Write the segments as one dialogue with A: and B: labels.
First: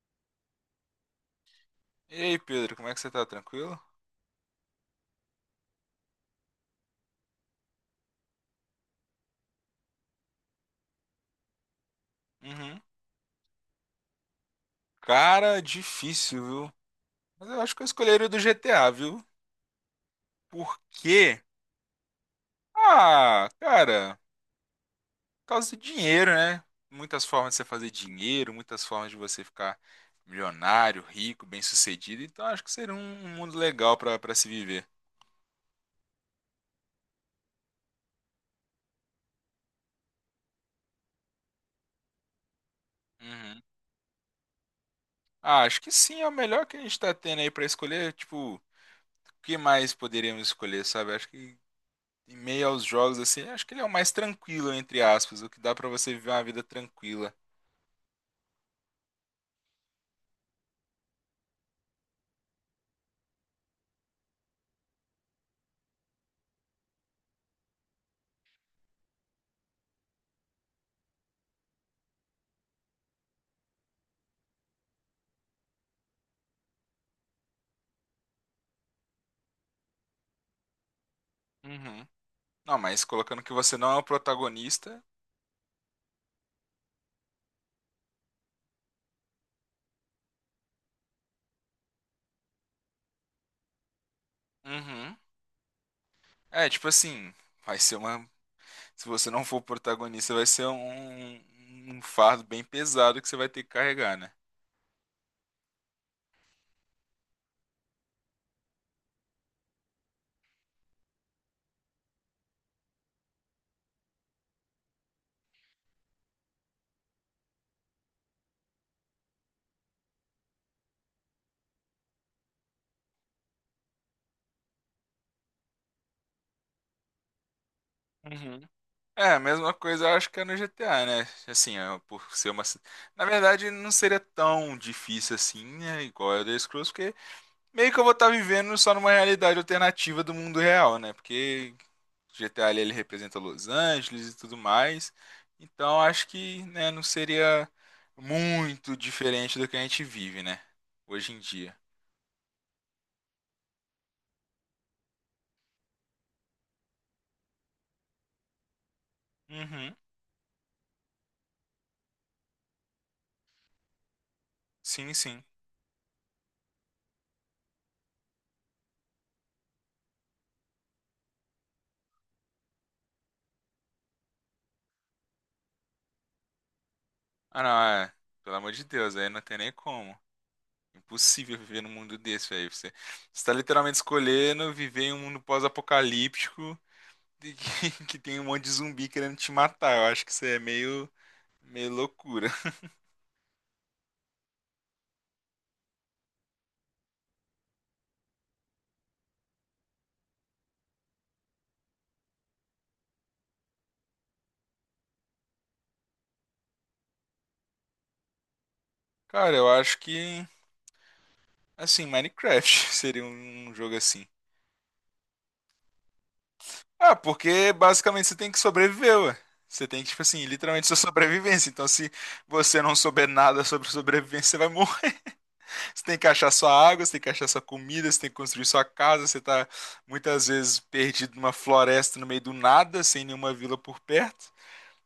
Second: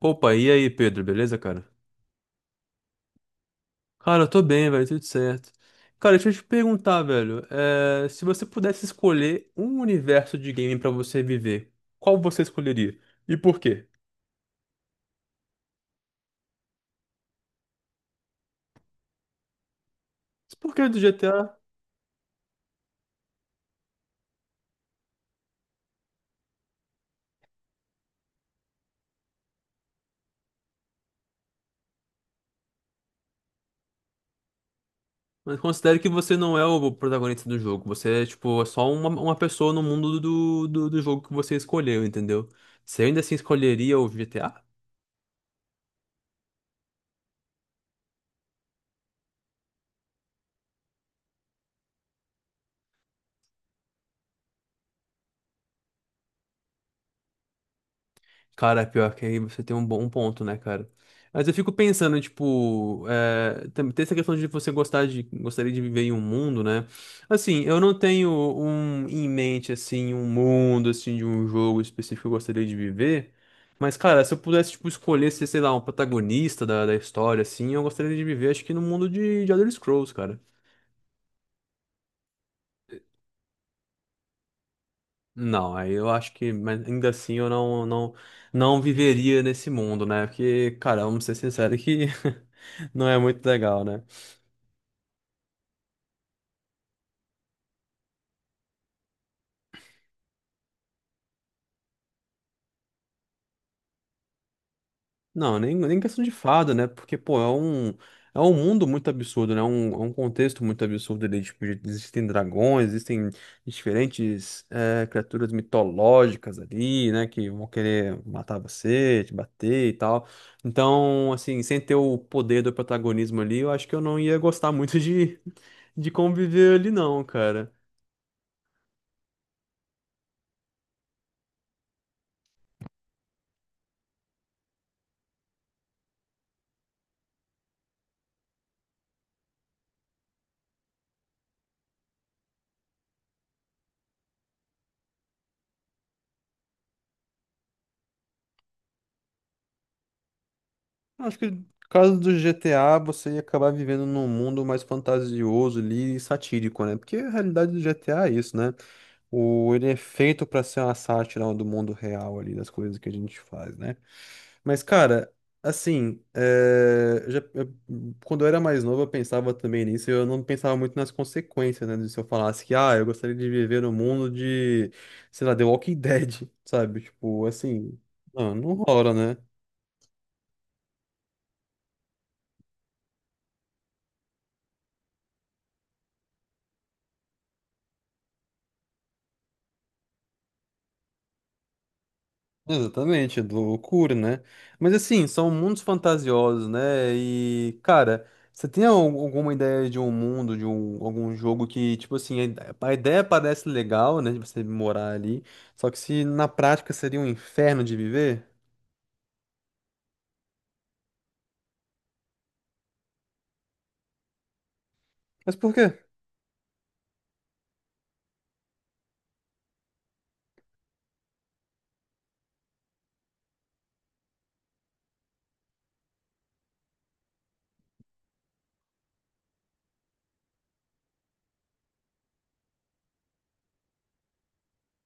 A: Opa, e aí, Pedro, beleza, cara?
B: E aí, Pedro, como é que você tá? Tranquilo?
A: Cara, eu tô bem, velho, tudo certo. Cara, deixa eu te perguntar, velho, se você pudesse escolher um universo de game pra você viver, qual você
B: Uhum.
A: escolheria? E por quê?
B: Cara, difícil, viu? Mas eu acho que eu escolheria o do GTA, viu? Por
A: Porque do GTA,
B: quê? Ah, cara, por causa do dinheiro, né? Muitas formas de você fazer dinheiro, muitas formas de você ficar milionário, rico, bem-sucedido. Então acho que seria um mundo legal pra para se viver.
A: mas considere que você não é o protagonista do jogo, você é, tipo, é só uma pessoa no mundo do jogo que você escolheu, entendeu? Você ainda assim
B: Uhum.
A: escolheria o GTA?
B: Ah, acho que sim, é o melhor que a gente tá tendo aí pra escolher. Tipo, o que mais poderíamos escolher, sabe? Acho que em meio aos jogos, assim, acho que ele é o mais tranquilo, entre aspas, o que dá pra você viver uma vida tranquila.
A: Cara, pior que aí você tem um bom ponto, né, cara? Mas eu fico pensando, tipo, tem essa questão de você gostaria de viver em um mundo, né? Assim, eu não tenho um em mente, assim, um mundo, assim, de um jogo específico que eu gostaria de viver. Mas, cara, se eu pudesse, tipo, escolher ser, sei lá, um protagonista da história, assim, eu gostaria de viver, acho que no mundo de Elder Scrolls, cara.
B: Uhum. Não, mas colocando que você não é o protagonista.
A: Não, aí eu acho que, mas ainda assim eu não viveria nesse mundo, né? Porque, cara, vamos ser sinceros que não é muito legal, né?
B: Uhum. É, tipo assim, vai ser uma. Se você não for o protagonista, vai ser um fardo bem pesado que você vai ter que carregar, né?
A: Não, nem questão de fada, né? Porque, pô, é um mundo muito absurdo, né? É um contexto muito absurdo ali. Tipo, existem dragões, existem diferentes criaturas mitológicas ali, né? Que vão querer matar você, te bater e tal. Então, assim, sem ter o poder do protagonismo ali, eu acho que eu não ia gostar muito de conviver ali, não, cara.
B: Uhum. É, a mesma coisa eu acho que é no GTA, né? Assim, é, por ser uma. Na verdade, não seria tão difícil assim, né? Igual a Elder Scrolls, porque meio que eu vou estar vivendo só numa realidade alternativa do mundo real, né? Porque GTA ali, ele representa Los Angeles e tudo mais. Então acho que, né, não seria muito diferente do que a gente vive, né? Hoje
A: Acho
B: em
A: que no
B: dia.
A: caso do GTA, você ia acabar vivendo num mundo mais fantasioso ali e satírico, né? Porque a realidade do GTA é isso, né? Ele
B: Uhum.
A: é feito pra ser uma sátira do mundo real ali, das coisas que a gente faz, né? Mas,
B: Sim,
A: cara,
B: sim.
A: assim, quando eu era mais novo, eu pensava também nisso, e eu não pensava muito nas consequências, né? de Se eu falasse que, ah, eu gostaria de viver no mundo de, sei lá, The Walking Dead, sabe? Tipo,
B: Ah, não,
A: assim,
B: é.
A: não,
B: Pelo amor
A: não
B: de
A: rola,
B: Deus, aí
A: né?
B: não tem nem como. Impossível viver num mundo desse, velho. Você está literalmente escolhendo viver em um mundo pós-apocalíptico de que, que tem um monte de zumbi querendo te matar. Eu acho que isso é meio, meio loucura.
A: Exatamente, do loucura, né? Mas assim, são mundos fantasiosos, né? E, cara, você tem alguma ideia de um mundo, algum jogo que, tipo assim, a ideia parece legal, né? De você morar ali, só que se na prática seria um inferno de viver?
B: Cara, eu acho que, assim, Minecraft seria um jogo assim.
A: Mas por quê?
B: Ah, porque basicamente você tem que sobreviver, ué. Você tem que, tipo assim, literalmente sua sobrevivência. Então, se você não souber nada sobre sobrevivência, você vai morrer. Você tem que achar sua água, você tem que achar sua comida, você tem que construir sua casa. Você tá muitas vezes perdido numa floresta no meio do nada, sem nenhuma vila por perto.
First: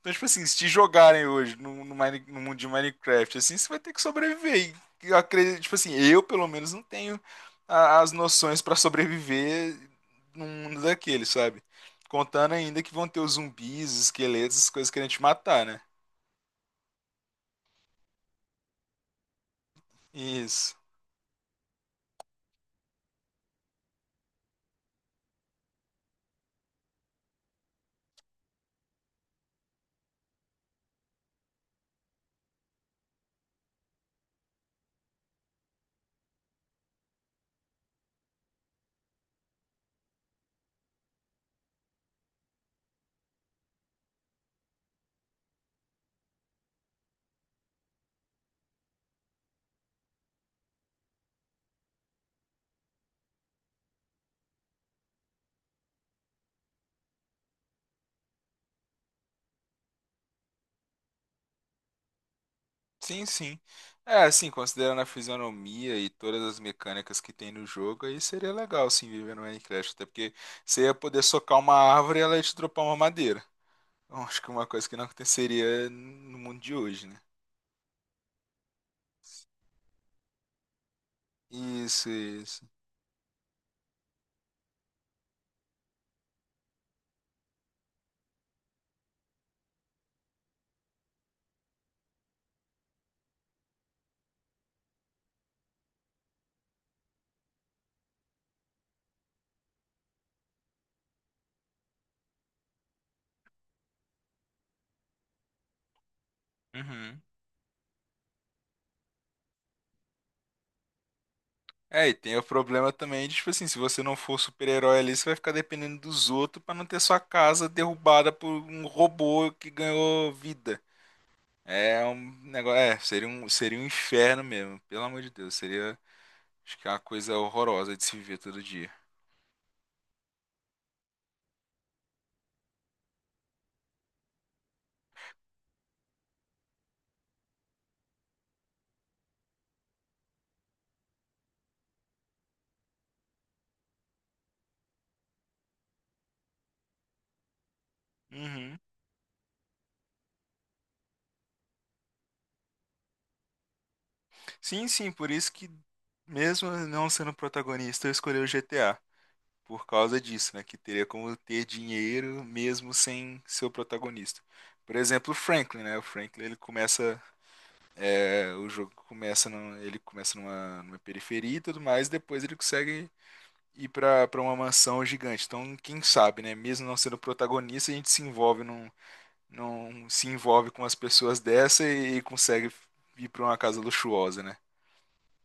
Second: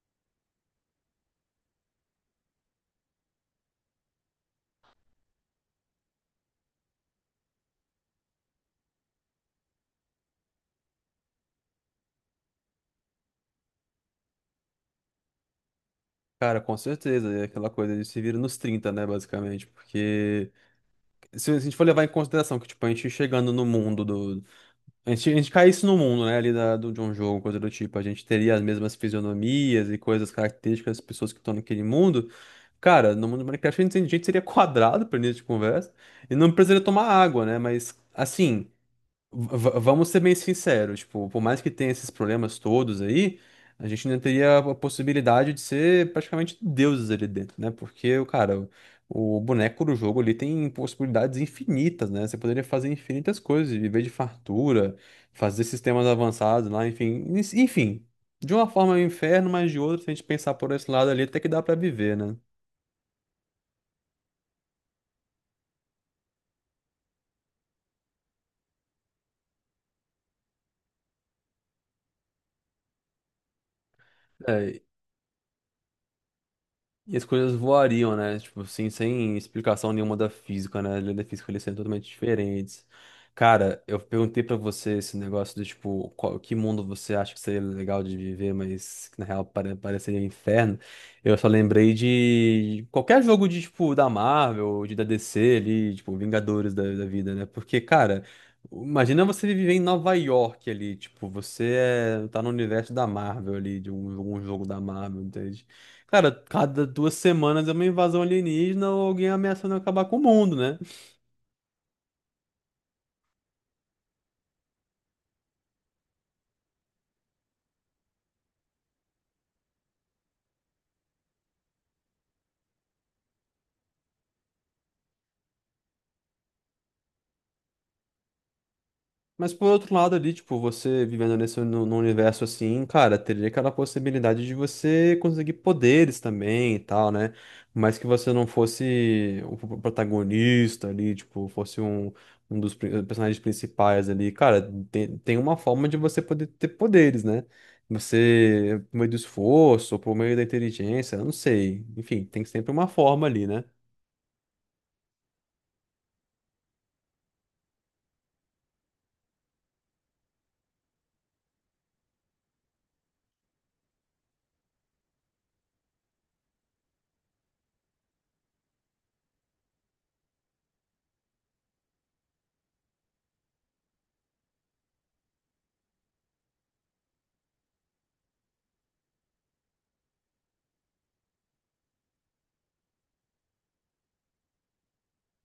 B: Então, tipo assim, se te jogarem hoje no mundo de Minecraft, assim, você vai ter que sobreviver. E eu acredito, tipo assim, eu pelo menos não tenho as noções pra sobreviver num mundo daquele, sabe? Contando ainda que vão ter os zumbis, os esqueletos, as coisas querendo te matar, né?
A: Cara, com certeza, é aquela coisa de se vira nos trinta, né, basicamente, porque
B: Isso.
A: se a gente for levar em consideração que, tipo, a gente chegando no mundo do. A gente cai isso no mundo, né? Ali de um jogo, coisa do tipo. A gente teria as mesmas fisionomias e coisas características das pessoas que estão naquele mundo. Cara, no mundo do Minecraft a gente seria quadrado para início de conversa. E não precisaria tomar água, né? Mas, assim, vamos ser bem sinceros, tipo, por mais que tenha esses problemas todos aí, a gente ainda teria a possibilidade de ser praticamente deuses ali dentro, né? Porque, o cara, o boneco do jogo ali tem possibilidades infinitas, né? Você poderia fazer infinitas coisas, viver de fartura, fazer sistemas avançados lá, enfim. Enfim, de uma forma é um inferno, mas de outra, se a gente pensar por esse lado ali, até que dá pra viver, né?
B: Sim, sim. É, assim, considerando a fisionomia e todas as mecânicas que tem no jogo, aí seria legal, sim, viver no Minecraft. Até porque você ia poder socar uma árvore e ela ia te dropar uma madeira. Bom, acho que uma coisa que não aconteceria no mundo de hoje,
A: E
B: né?
A: as coisas voariam, né? Tipo, assim, sem explicação nenhuma da física, né? A lei da física, eles são totalmente
B: Isso, isso.
A: diferentes. Cara, eu perguntei pra você esse negócio do tipo, qual, que mundo você acha que seria legal de viver, mas que na real pareceria um inferno. Eu só lembrei de qualquer jogo de, tipo, da Marvel, de da DC ali, tipo, Vingadores da vida, né? Porque, cara, imagina você viver em Nova York ali, tipo, você tá no universo da Marvel ali, de um jogo da Marvel, entende? Cara, cada duas
B: Uhum.
A: semanas é uma invasão alienígena ou alguém ameaçando acabar com o mundo, né?
B: É, e tem o problema também de, tipo assim, se você não for super-herói ali, você vai ficar dependendo dos outros pra não ter sua casa derrubada por um robô que ganhou vida. É um negócio, é, seria um inferno mesmo, pelo amor de Deus, seria, acho que é uma coisa horrorosa de se viver todo dia.
A: Mas por outro lado ali, tipo, você vivendo nesse no num universo assim, cara, teria aquela possibilidade de você conseguir poderes também e tal, né? Mas que você não fosse o protagonista ali, tipo, fosse um dos personagens principais ali. Cara, tem uma forma de você poder ter poderes, né?
B: Uhum.
A: Você, por meio do esforço, por meio da inteligência, eu não sei. Enfim, tem sempre uma forma ali, né?
B: Sim, sim, por isso que mesmo não sendo protagonista, eu escolhi o GTA. Por causa disso, né? Que teria como ter dinheiro mesmo sem ser o protagonista. Por exemplo, o Franklin, né? O Franklin ele começa, é, o jogo começa, ele começa numa periferia e tudo mais, e depois ele consegue ir para uma mansão gigante. Então, quem sabe, né? Mesmo não sendo protagonista, a gente se envolve num, num se envolve com as pessoas dessa e consegue ir para uma casa luxuosa, né?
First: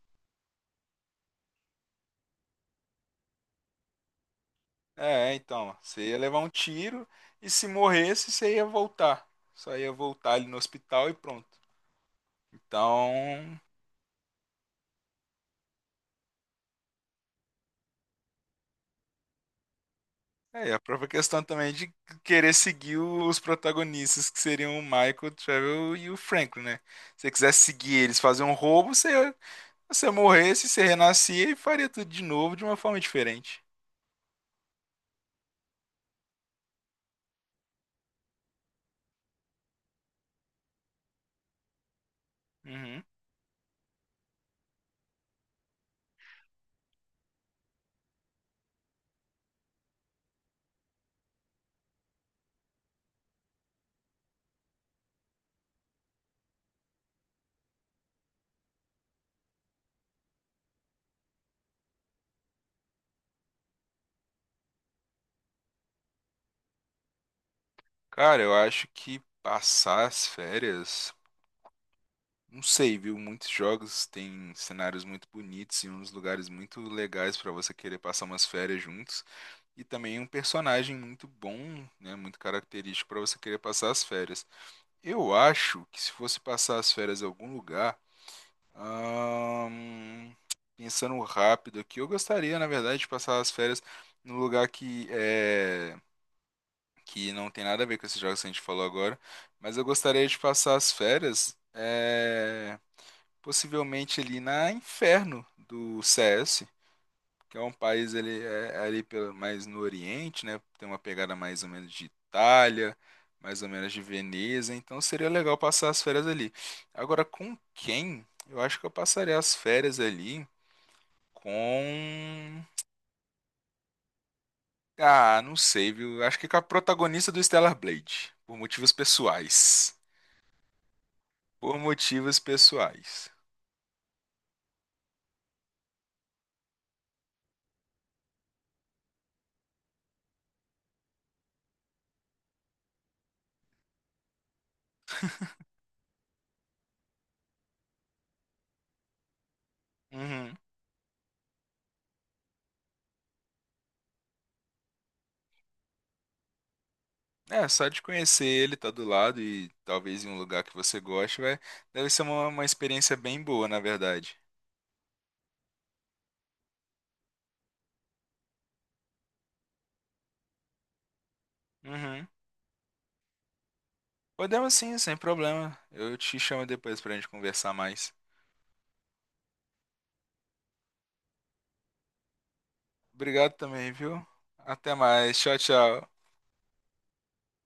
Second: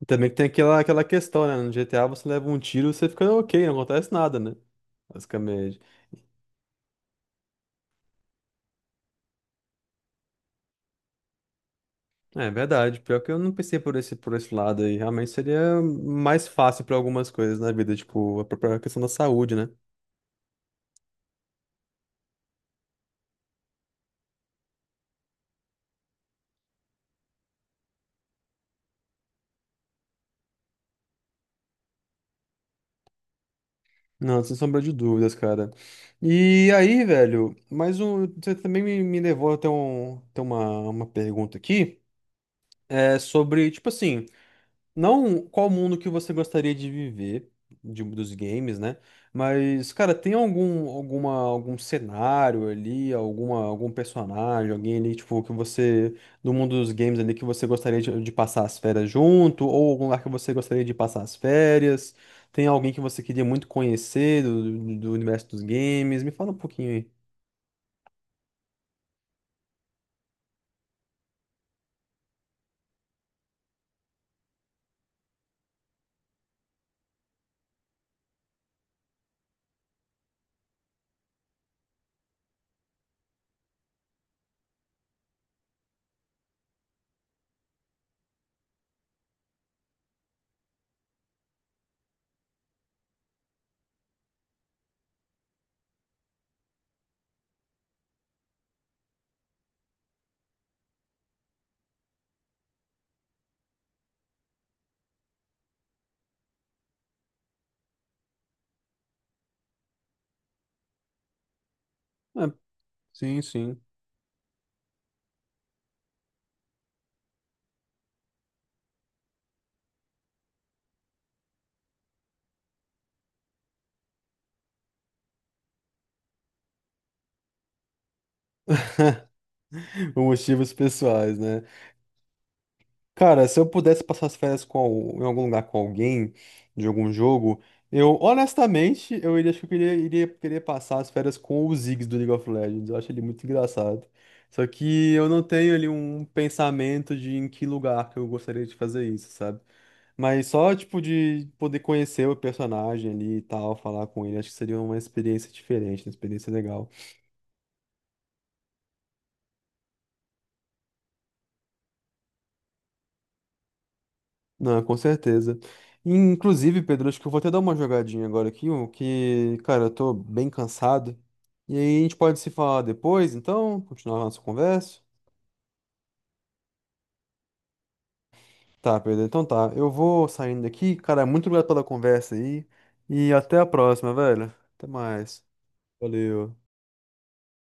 A: E também que tem aquela questão, né? No GTA você leva um tiro, você fica ok, não acontece nada, né?
B: É, então,
A: Basicamente.
B: você ia levar um tiro e se morresse, você ia voltar. Só ia voltar ali no hospital e pronto.
A: É verdade. Pior que eu não
B: Então,
A: pensei por esse lado aí. Realmente seria mais fácil para algumas coisas na vida, tipo a própria questão da saúde, né?
B: é a própria questão também de querer seguir os protagonistas, que seriam o Michael, o Trevor e o Franklin, né? Se você quisesse seguir eles, fazer um roubo, você morresse, você renascia e faria tudo de novo de uma forma diferente.
A: Não, sem sombra de dúvidas, cara. E aí, velho, mais um. Você também me levou até ter uma pergunta aqui.
B: Uhum.
A: É sobre, tipo assim. Não, qual mundo que você gostaria de viver dos games, né? Mas, cara, tem algum cenário ali, algum personagem, alguém ali, tipo, que você, do mundo dos games ali, que você gostaria de passar as férias junto, ou algum lugar que você gostaria de passar as férias? Tem alguém que você queria muito conhecer do universo dos games? Me fala um pouquinho aí.
B: Cara, eu acho que passar as férias. Não sei, viu? Muitos jogos têm cenários muito bonitos e uns lugares muito legais para você querer passar umas férias juntos. E também um personagem muito bom, né? Muito característico para você querer passar as férias. Eu acho que se fosse passar as férias em algum lugar, ahn, pensando rápido aqui, eu gostaria, na verdade, de passar as férias num lugar que não tem nada a ver com esses jogos que a gente falou agora, mas eu gostaria de passar as férias. É, possivelmente ali na Inferno do CS, que é um país, ele é ali pelo, mais no Oriente, né? Tem uma pegada mais ou menos de
A: Ah,
B: Itália,
A: sim,
B: mais ou
A: sim.
B: menos de Veneza, então seria legal passar as férias ali. Agora com quem? Eu acho que eu passaria as férias ali com... ah, não sei, viu? Acho que com a protagonista do Stellar Blade, por motivos pessoais.
A: Por motivos pessoais, né?
B: Por motivos pessoais.
A: Cara, se eu pudesse passar as férias em algum lugar com alguém, de algum jogo, eu honestamente, eu iria, acho que eu queria, iria querer passar as férias com o Ziggs do League of Legends. Eu acho ele muito engraçado. Só que eu não tenho ali um pensamento de em que lugar que eu gostaria de fazer isso, sabe? Mas
B: Uhum.
A: só, tipo, de poder conhecer o personagem ali e tal, falar com ele, acho que seria uma experiência diferente, uma experiência legal.
B: É, só de conhecer ele, tá do lado e talvez em um lugar que você goste, vai, deve ser uma experiência bem boa, na verdade.
A: Não, com certeza. Inclusive, Pedro, acho que eu vou até dar uma jogadinha agora aqui, o que, cara, eu tô bem cansado. E aí a gente
B: Uhum.
A: pode se falar depois, então, continuar a nossa
B: Podemos sim,
A: conversa.
B: sem problema. Eu te chamo depois pra gente conversar mais.
A: Tá, Pedro, então tá. Eu vou saindo aqui. Cara, muito obrigado pela conversa aí. E
B: Obrigado
A: até a
B: também,
A: próxima,
B: viu?
A: velho. Até
B: Até mais.
A: mais.
B: Tchau, tchau.
A: Valeu.